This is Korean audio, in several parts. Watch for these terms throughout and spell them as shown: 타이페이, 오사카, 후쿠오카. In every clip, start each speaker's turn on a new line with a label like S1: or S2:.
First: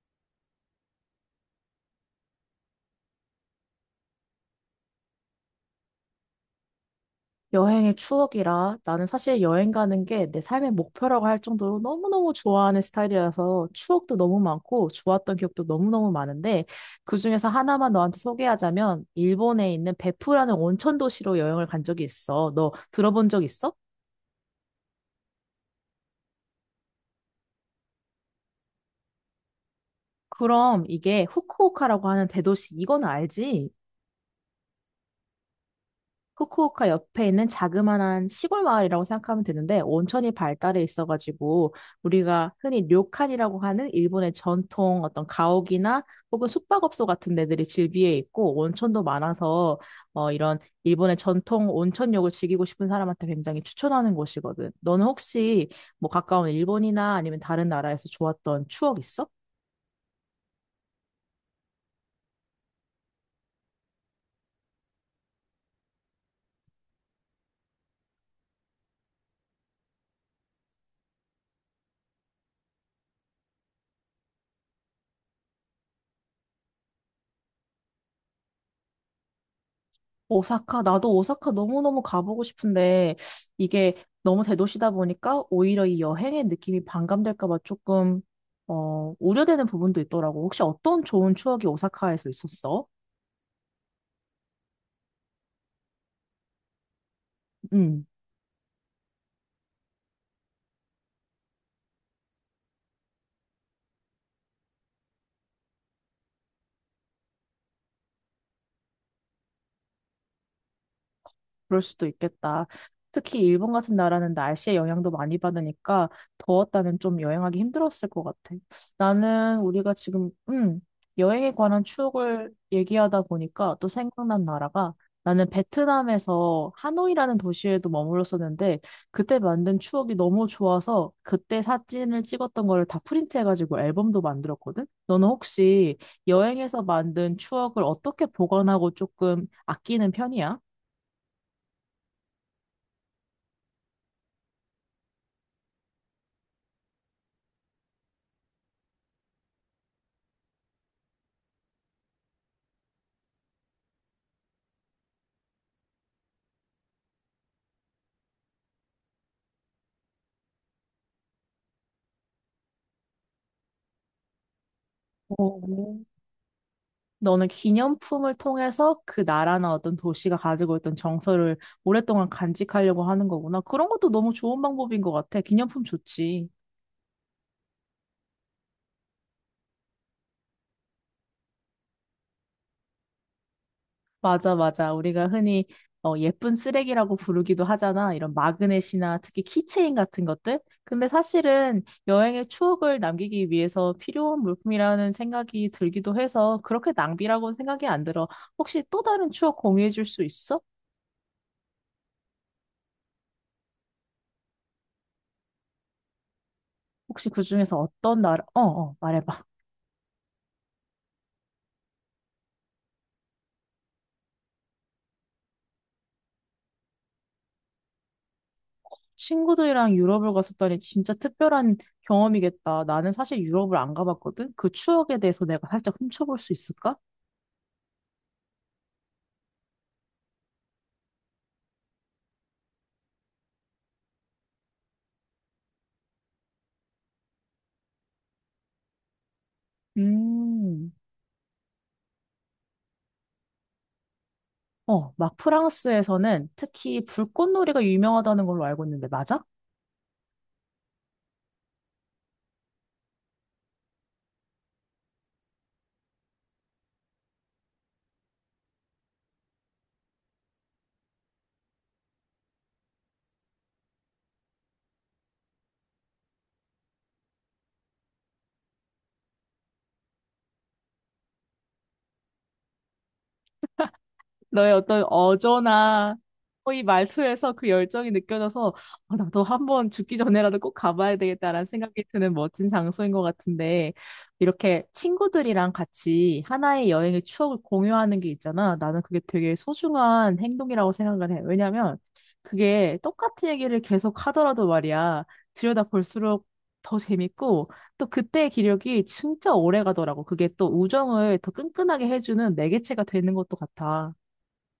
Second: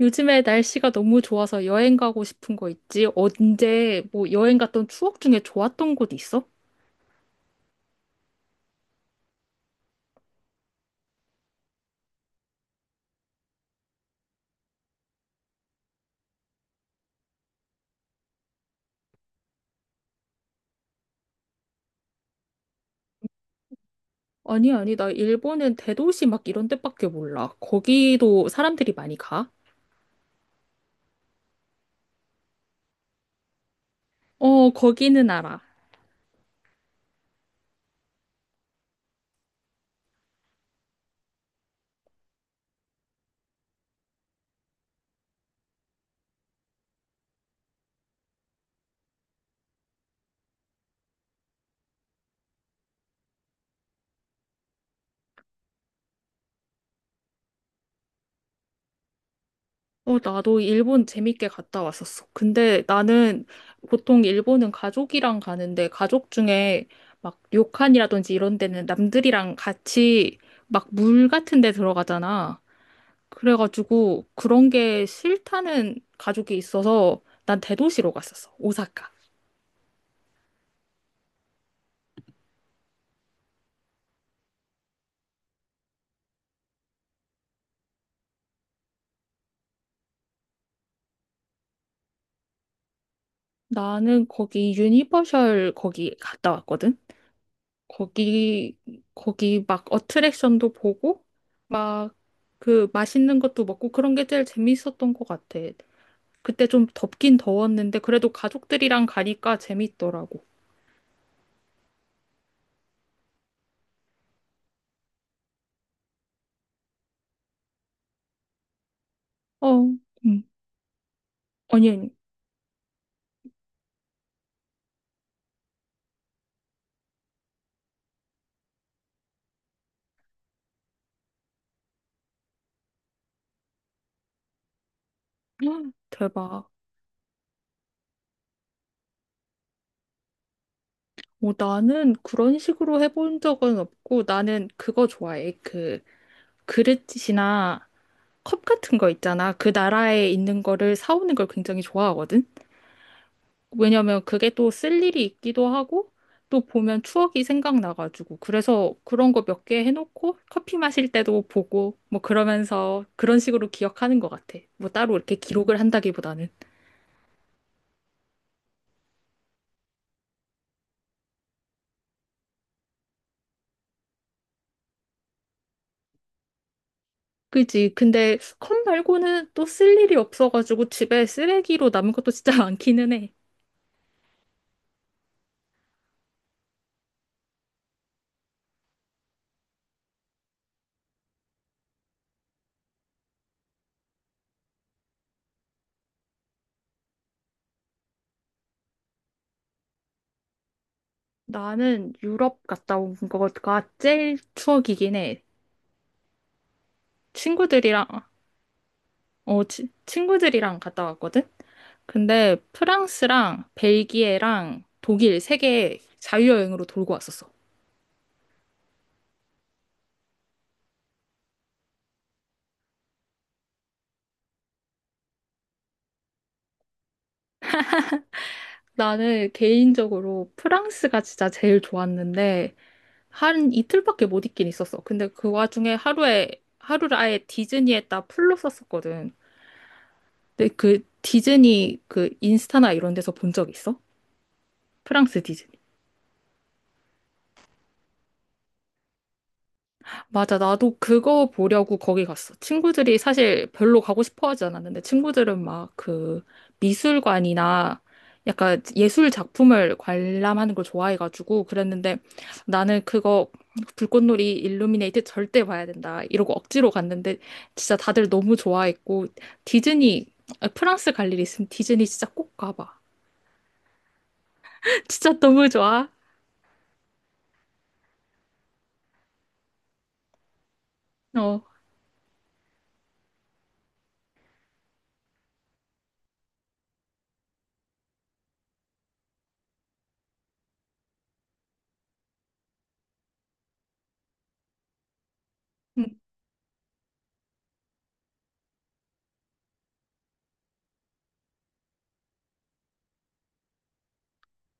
S1: 요즘에 날씨가 너무 좋아서 여행 가고 싶은 거 있지? 언제 뭐 여행 갔던 추억 중에 좋았던 곳 있어?
S2: 여행의 추억이라 나는 사실 여행 가는 게 내 삶의 목표라고 할 정도로 너무너무 좋아하는 스타일이라서 추억도 너무 많고 좋았던 기억도 너무너무 많은데 그중에서 하나만 너한테 소개하자면 일본에 있는 베푸라는 온천 도시로 여행을 간 적이 있어. 너 들어본 적 있어?
S1: 아니, 아니, 나 일본은 대도시 막 이런 데밖에 몰라. 거기도 사람들이 많이 가?
S2: 그럼 이게 후쿠오카라고 하는 대도시 이건 알지?
S1: 어, 거기는 알아.
S2: 후쿠오카 옆에 있는 자그마한 시골 마을이라고 생각하면 되는데 온천이 발달해 있어가지고 우리가 흔히 료칸이라고 하는 일본의 전통 어떤 가옥이나 혹은 숙박업소 같은 데들이 즐비해 있고 온천도 많아서 이런 일본의 전통 온천욕을 즐기고 싶은 사람한테 굉장히 추천하는 곳이거든. 너는 혹시 뭐 가까운 일본이나 아니면 다른 나라에서 좋았던 추억 있어?
S1: 어, 나도 일본 재밌게 갔다 왔었어. 근데 나는 보통 일본은 가족이랑 가는데, 가족 중에 막 료칸이라든지 이런 데는 남들이랑 같이 막 물 같은 데 들어가잖아. 그래가지고 그런 게 싫다는 가족이 있어서 난 대도시로 갔었어. 오사카.
S2: 오사카, 나도 오사카 너무너무 가보고 싶은데 이게 너무 대도시다 보니까 오히려 이 여행의 느낌이 반감될까 봐 우려되는 부분도 있더라고. 혹시 어떤 좋은 추억이 오사카에서 있었어?
S1: 나는 거기 유니버셜 거기 갔다 왔거든.
S2: 음.
S1: 거기 거기 막 어트랙션도 보고 막 그 맛있는 것도 먹고, 그런 게 제일 재밌었던 것 같아. 그때 좀 덥긴 더웠는데 그래도 가족들이랑 가니까 재밌더라고.
S2: 그럴 수도 있겠다. 특히 일본 같은 나라는 날씨의 영향도 많이 받으니까 더웠다면 좀 여행하기 힘들었을 것 같아. 나는
S1: 어,
S2: 우리가 지금,
S1: 음.
S2: 음, 여행에 관한
S1: 아니, 아니.
S2: 추억을 얘기하다 보니까 또 생각난 나라가 나는 베트남에서 하노이라는 도시에도 머물렀었는데 그때 만든 추억이 너무 좋아서 그때 사진을 찍었던 거를 다 프린트해가지고 앨범도 만들었거든? 너는
S1: 헉,
S2: 혹시
S1: 대박.
S2: 여행에서 만든 추억을 어떻게 보관하고 조금 아끼는 편이야?
S1: 뭐 나는 그런 식으로 해본 적은 없고, 나는 그거 좋아해. 그 그릇이나 컵 같은 거 있잖아. 그 나라에 있는 거를 사오는 걸 굉장히 좋아하거든. 왜냐면 그게 또 쓸 일이 있기도 하고, 또 보면 추억이 생각나가지고. 그래서 그런 거 몇 개 해놓고 커피 마실 때도 보고 뭐 그러면서 그런 식으로 기억하는 것 같아. 뭐 따로 이렇게 기록을
S2: 오.
S1: 한다기보다는.
S2: 너는 기념품을 통해서 그 나라나 어떤 도시가 가지고 있던 정서를 오랫동안 간직하려고 하는 거구나. 그런 것도 너무 좋은 방법인 것 같아. 기념품 좋지.
S1: 그지. 근데 컵 말고는 또 쓸 일이 없어가지고 집에 쓰레기로 남은 것도 진짜 많기는 해.
S2: 맞아, 맞아. 우리가 흔히 예쁜 쓰레기라고 부르기도 하잖아. 이런 마그넷이나 특히 키체인 같은 것들. 근데 사실은 여행의 추억을 남기기 위해서 필요한 물품이라는 생각이 들기도 해서 그렇게 낭비라고는 생각이 안 들어. 혹시 또 다른 추억 공유해 줄 수 있어?
S1: 나는 유럽 갔다 온 거가 제일 추억이긴 해.
S2: 혹시 그 중에서
S1: 친구들이랑,
S2: 어떤 나라, 어, 어, 말해봐.
S1: 친구들이랑 갔다 왔거든? 근데 프랑스랑 벨기에랑 독일 세 개 자유여행으로 돌고 왔었어.
S2: 친구들이랑 유럽을 갔었다니 진짜 특별한 경험이겠다. 나는 사실 유럽을 안 가봤거든? 그 추억에 대해서 내가 살짝 훔쳐볼 수 있을까?
S1: 나는 개인적으로 프랑스가 진짜 제일 좋았는데, 한 이틀밖에 못 있긴 있었어. 근데 그 와중에 하루를 아예 디즈니에다 풀로 썼었거든. 근데
S2: 음.
S1: 그 디즈니, 그 인스타나 이런 데서 본 적 있어?
S2: 어, 막
S1: 프랑스
S2: 프랑스에서는 특히 불꽃놀이가 유명하다는 걸로 알고 있는데, 맞아?
S1: 맞아. 나도 그거 보려고 거기 갔어. 친구들이 사실 별로 가고 싶어 하지 않았는데, 친구들은 막 그 미술관이나 약간 예술 작품을 관람하는 걸 좋아해가지고 그랬는데, 나는 그거 불꽃놀이 일루미네이트 절대 봐야 된다, 이러고 억지로 갔는데 진짜 다들 너무 좋아했고. 디즈니, 아, 프랑스 갈 일 있으면 디즈니 진짜 꼭 가봐.
S2: 너의 어떤
S1: 진짜 너무 좋아.
S2: 어조나 이 말투에서 그 열정이 느껴져서 아, 나도 한 번 죽기 전에라도 꼭 가봐야
S1: 어.
S2: 되겠다라는 생각이 드는 멋진 장소인 것 같은데 이렇게 친구들이랑 같이 하나의 여행의 추억을 공유하는 게 있잖아. 나는 그게 되게 소중한 행동이라고 생각을 해. 왜냐면 그게 똑같은 얘기를 계속 하더라도 말이야. 들여다
S1: 응.
S2: 볼수록 더 재밌고 또 그때의 기력이 진짜 오래 가더라고. 그게 또 우정을 더 끈끈하게 해주는 매개체가 되는 것도 같아.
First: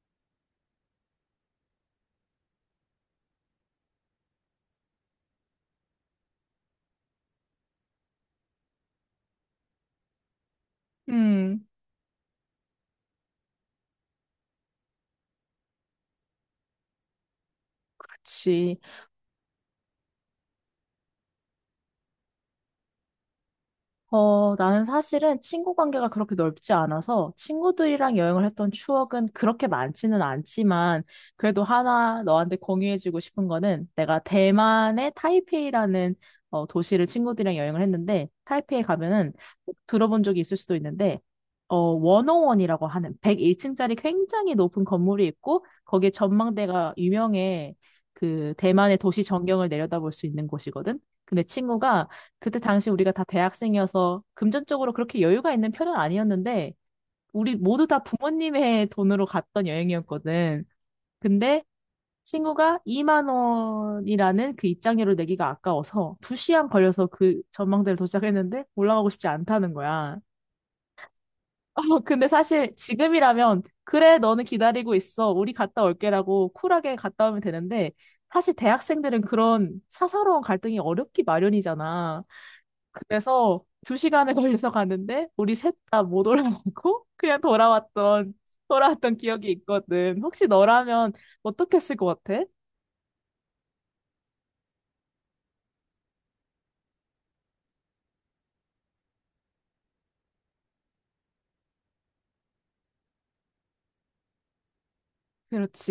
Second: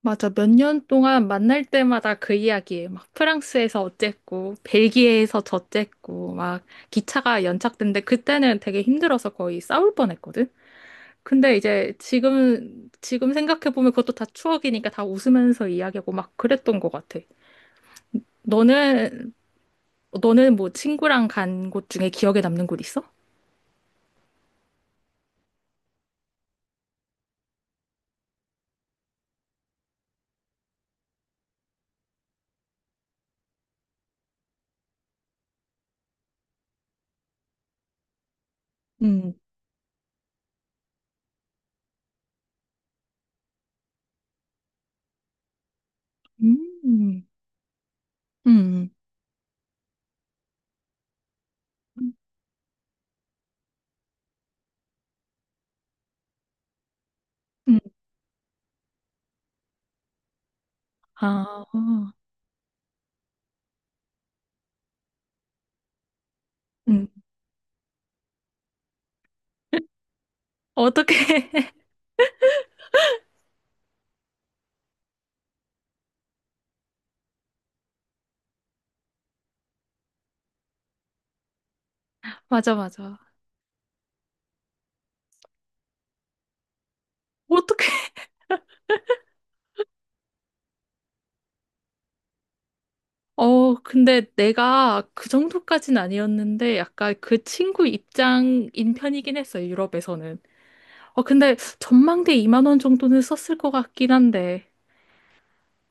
S1: 맞아. 몇 년 동안 만날 때마다 그 이야기에 막 프랑스에서 어쨌고, 벨기에에서 저쨌고, 막 기차가 연착된데 그때는 되게 힘들어서 거의 싸울 뻔했거든. 근데
S2: 음,
S1: 이제 지금 생각해 보면 그것도 다 추억이니까 다 웃으면서 이야기하고 막 그랬던 것 같아.
S2: 그치.
S1: 너는 너는 뭐 친구랑 간 곳 중에 기억에 남는 곳 있어?
S2: 어, 나는 사실은 친구 관계가 그렇게 넓지 않아서 친구들이랑 여행을 했던 추억은 그렇게 많지는 않지만 그래도 하나 너한테 공유해주고 싶은 거는 내가 대만의 타이페이라는 도시를 친구들이랑 여행을 했는데 타이페이 가면은
S1: 음,
S2: 꼭 들어본 적이 있을 수도 있는데 원오원이라고 하는 101층짜리 굉장히 높은 건물이 있고 거기에 전망대가
S1: 음,
S2: 유명해. 그
S1: 음,
S2: 대만의 도시 전경을 내려다볼 수 있는 곳이거든. 근데 친구가 그때 당시 우리가 다 대학생이어서 금전적으로 그렇게 여유가 있는 편은 아니었는데, 우리
S1: 음,
S2: 모두 다 부모님의 돈으로 갔던 여행이었거든.
S1: 아,
S2: 근데 친구가 2만 원이라는 그 입장료를 내기가 아까워서 2시간 걸려서
S1: 음.
S2: 그 전망대를 도착했는데 올라가고 싶지 않다는 거야.
S1: 어떻게?
S2: 근데 사실 지금이라면 그래, 너는 기다리고 있어. 우리 갔다 올게라고 쿨하게 갔다 오면 되는데 사실 대학생들은 그런 사사로운 갈등이 어렵기 마련이잖아.
S1: 맞아, 맞아.
S2: 그래서 두 시간에 걸려서 갔는데 우리 셋 다 못 올라가고 그냥
S1: 어떻게?
S2: 돌아왔던 기억이 있거든. 혹시 너라면 어떻게 했을 것 같아?
S1: 어, 근데 내가 그 정도까진 아니었는데, 약간 그 친구 입장인 편이긴 했어, 유럽에서는. 어, 근데 전망대 2만 원 정도는 썼을 것 같긴 한데.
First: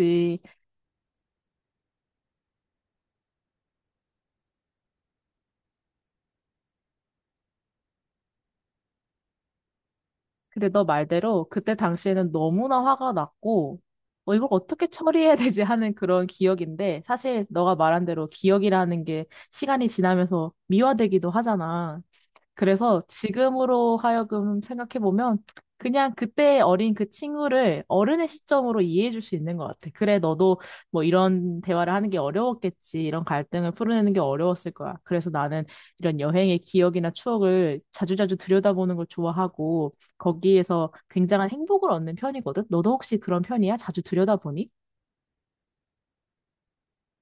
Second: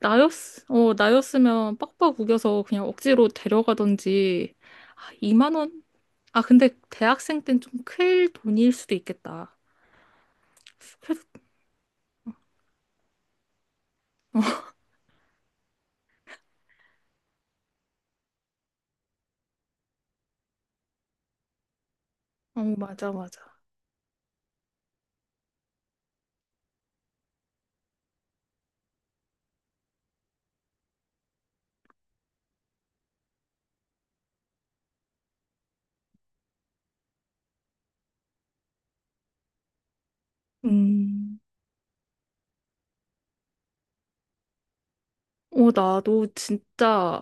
S1: 나였, 나였으면 빡빡 우겨서 그냥 억지로 데려가던지. 아, 2만 원? 아, 근데 대학생 땐 좀 클 돈일 수도 있겠다.
S2: 근데 너
S1: 그래도,
S2: 말대로 그때 당시에는 너무나 화가 났고 이걸 어떻게 처리해야 되지 하는 그런 기억인데 사실 너가 말한 대로 기억이라는 게 시간이 지나면서 미화되기도 하잖아.
S1: 어,
S2: 그래서
S1: 맞아, 맞아.
S2: 지금으로 하여금 생각해보면 그냥 그때 어린 그 친구를 어른의 시점으로 이해해줄 수 있는 것 같아. 그래, 너도 뭐 이런 대화를 하는 게 어려웠겠지. 이런 갈등을 풀어내는 게 어려웠을 거야. 그래서 나는 이런 여행의 기억이나 추억을 자주자주 들여다보는 걸 좋아하고 거기에서
S1: 음.
S2: 굉장한 행복을 얻는 편이거든. 너도 혹시 그런 편이야? 자주 들여다보니?
S1: 어, 나도 진짜,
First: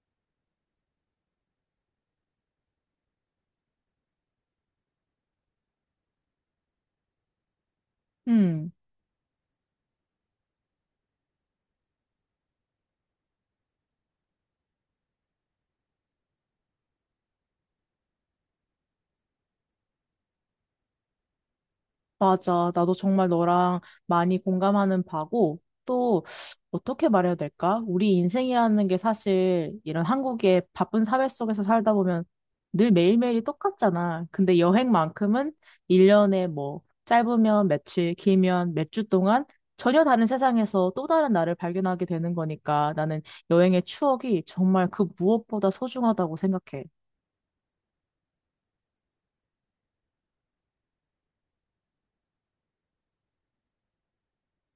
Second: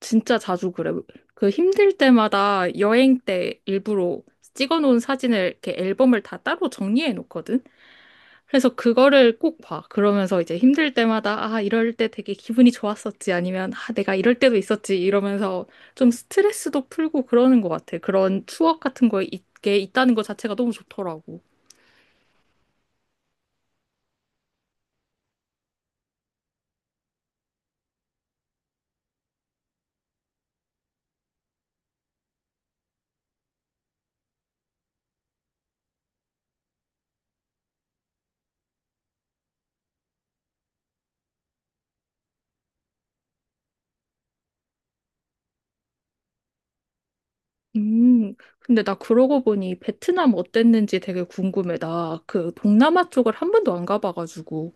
S1: 진짜 자주 그래. 그 힘들 때마다 여행 때 일부러 찍어 놓은 사진을 이렇게 앨범을 다 따로 정리해 놓거든.
S2: 음.
S1: 그래서 그거를 꼭 봐. 그러면서 이제 힘들 때마다, 아, 이럴 때 되게 기분이 좋았었지. 아니면 아, 내가 이럴 때도 있었지. 이러면서 좀 스트레스도 풀고 그러는 것 같아. 그런 추억 같은 거 있게 있다는 것 자체가 너무 좋더라고.
S2: 맞아. 나도 정말 너랑 많이 공감하는 바고, 또, 어떻게 말해야 될까? 우리 인생이라는 게 사실 이런 한국의 바쁜 사회 속에서 살다 보면 늘 매일매일이 똑같잖아. 근데 여행만큼은 1년에 뭐, 짧으면 며칠, 길면 몇 주 동안 전혀 다른 세상에서 또 다른 나를 발견하게 되는 거니까 나는 여행의 추억이 정말 그 무엇보다 소중하다고 생각해.
S1: 근데 나 그러고 보니 베트남 어땠는지 되게 궁금해. 나 그 동남아 쪽을 한 번도 안 가봐가지고.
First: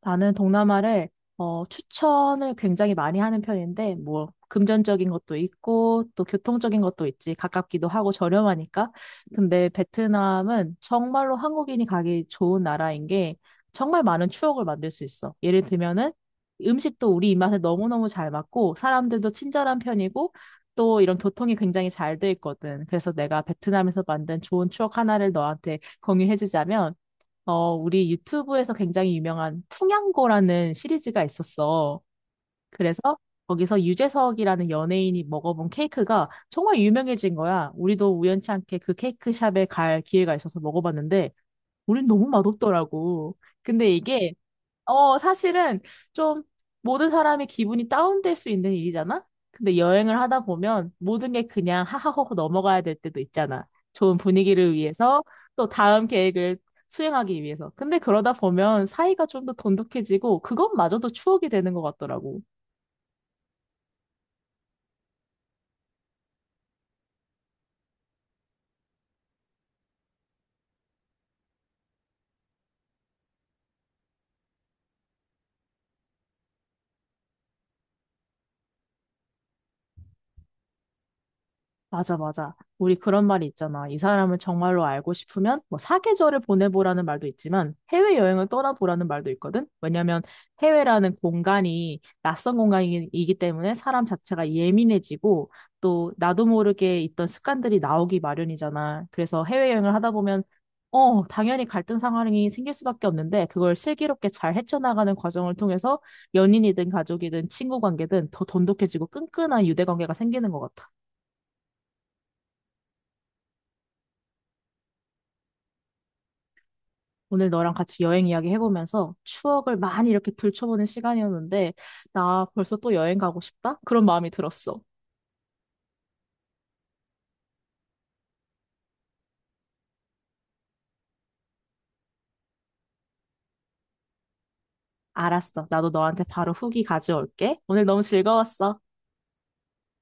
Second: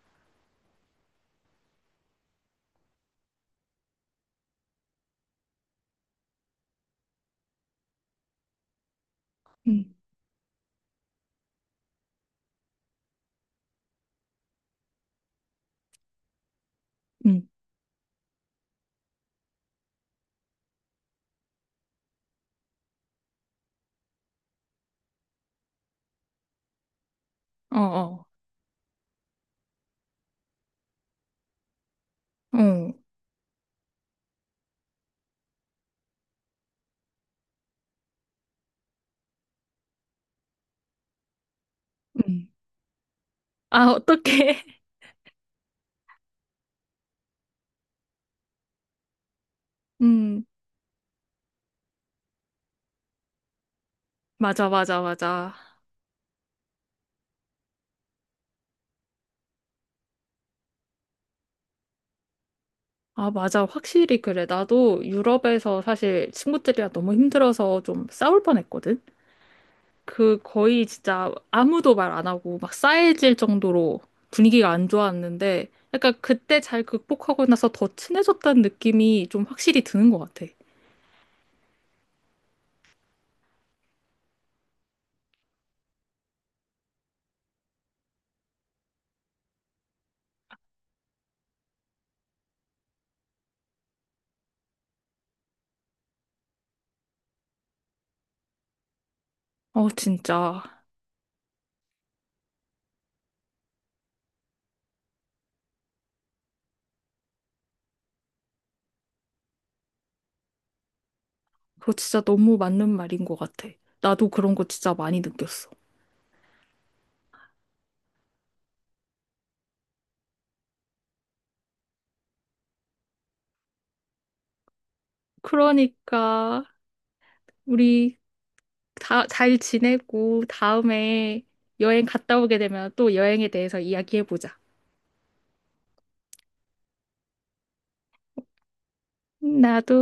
S2: 나는 동남아를 추천을 굉장히 많이 하는 편인데, 뭐, 금전적인 것도 있고, 또 교통적인 것도 있지. 가깝기도 하고 저렴하니까. 근데
S1: 응,
S2: 베트남은 정말로 한국인이 가기 좋은 나라인 게, 정말 많은 추억을 만들 수 있어. 예를 들면은, 음식도 우리
S1: 응,
S2: 입맛에 너무너무 잘 맞고, 사람들도 친절한 편이고, 또 이런 교통이 굉장히 잘 돼 있거든. 그래서 내가 베트남에서 만든 좋은 추억 하나를 너한테 공유해주자면,
S1: 어,
S2: 우리
S1: 어,
S2: 유튜브에서 굉장히 유명한 풍양고라는 시리즈가 있었어.
S1: 어,
S2: 그래서 거기서 유재석이라는 연예인이 먹어본 케이크가 정말 유명해진 거야. 우리도 우연치 않게 그 케이크 샵에 갈 기회가 있어서 먹어봤는데, 우린 너무
S1: 응,
S2: 맛없더라고.
S1: 아,
S2: 근데 이게
S1: 어떡해.
S2: 사실은 좀 모든 사람이 기분이 다운될 수 있는 일이잖아? 근데 여행을 하다
S1: 음,
S2: 보면 모든 게 그냥 하하호호 넘어가야 될 때도 있잖아. 좋은
S1: 맞아,
S2: 분위기를
S1: 맞아,
S2: 위해서
S1: 맞아.
S2: 또 다음 계획을 수행하기 위해서. 근데 그러다 보면 사이가 좀 더 돈독해지고 그것마저도 추억이 되는 것 같더라고.
S1: 아, 맞아. 확실히 그래. 나도 유럽에서 사실 친구들이랑 너무 힘들어서 좀 싸울 뻔했거든. 그 거의 진짜 아무도 말 안 하고 막 싸해질 정도로 분위기가 안 좋았는데, 약간 그때 잘 극복하고 나서 더 친해졌다는 느낌이 좀 확실히 드는 것 같아.
S2: 맞아, 맞아. 우리 그런 말이 있잖아. 이 사람을 정말로 알고 싶으면 뭐 사계절을 보내보라는 말도 있지만 해외여행을 떠나보라는 말도 있거든. 왜냐면 해외라는 공간이 낯선 공간이기 때문에 사람 자체가 예민해지고 또 나도 모르게 있던 습관들이 나오기 마련이잖아. 그래서
S1: 어,
S2: 해외여행을 하다 보면
S1: 진짜.
S2: 당연히 갈등 상황이 생길 수밖에 없는데 그걸 슬기롭게 잘 헤쳐나가는 과정을 통해서 연인이든 가족이든 친구 관계든 더 돈독해지고 끈끈한 유대 관계가 생기는 것 같아.
S1: 그거 진짜 너무 맞는 말인 것 같아. 나도 그런 거 진짜 많이 느꼈어.
S2: 오늘 너랑 같이 여행 이야기 해보면서 추억을 많이 이렇게 들춰보는 시간이었는데, 나 벌써 또 여행 가고 싶다? 그런 마음이 들었어.
S1: 그러니까 우리 다 잘 지내고, 다음에 여행 갔다 오게 되면 또 여행에 대해서 이야기해보자.
S2: 알았어. 나도 너한테 바로 후기 가져올게. 오늘 너무 즐거웠어.
S1: 나도.